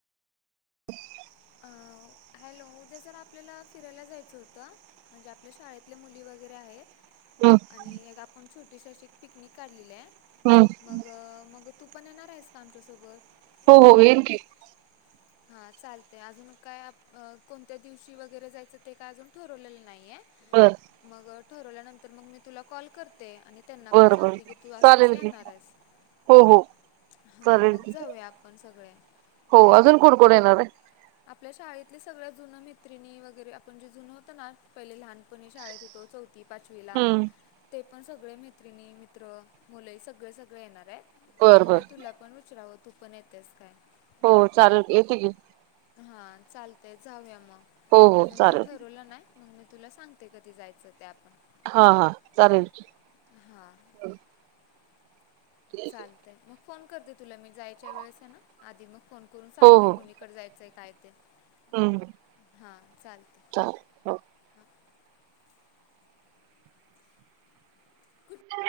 ह [inaudible] अ, हॅलो उद्या जरा आपल्याला फिरायला जायचं होतं म्हणजे आपल्या शाळेतले मुली वगैरे हम्म आहेत आणि एक आपण एक पिकनिक काढलेली आहे हम्म मग मग तू पण येणार आहेस का आमच्यासोबत हो हो येल की हा चालत अजून काय कोणत्या दिवशी वगैरे जायचं ते काय अजून ठरवलेलं नाहीय बर मग ठरवल्यानंतर मग मी तुला कॉल करते, आणि त्यांना पण बर बर सांगते की, तू अस अस चालेल की येणार आहेस हो हो हा चालेल मग की जाऊया आपण सगळे. कोन येणार आहे? आपल्या शाळेतले सगळ्या जुन मैत्रिणी वगैरे आपण जे जुन होत ना पहिले लहानपणी शाळेत होेतो चौथी. पाचवीला. हम्म ते पण सगळे मैत्रिणी मित्र मुले सगळे सगळे येणार आहेत. बर म्हटलं बर तुला पण विचराव. तू पण येतेस काय? हो चालल की येते की. हा चालतय जाऊया हो मग हो अजून को चालेल ठरवलं नाही. मग मी तुला सांगते कधी जायचं त्या हा हा चालेल चालतय मग फोन करते तुला मी जायच्या वेळेस आहे ना, आधी मग फोन करून हो सांगते, हो कुणीकडे जायचंय काय. ते हम्म हां चालते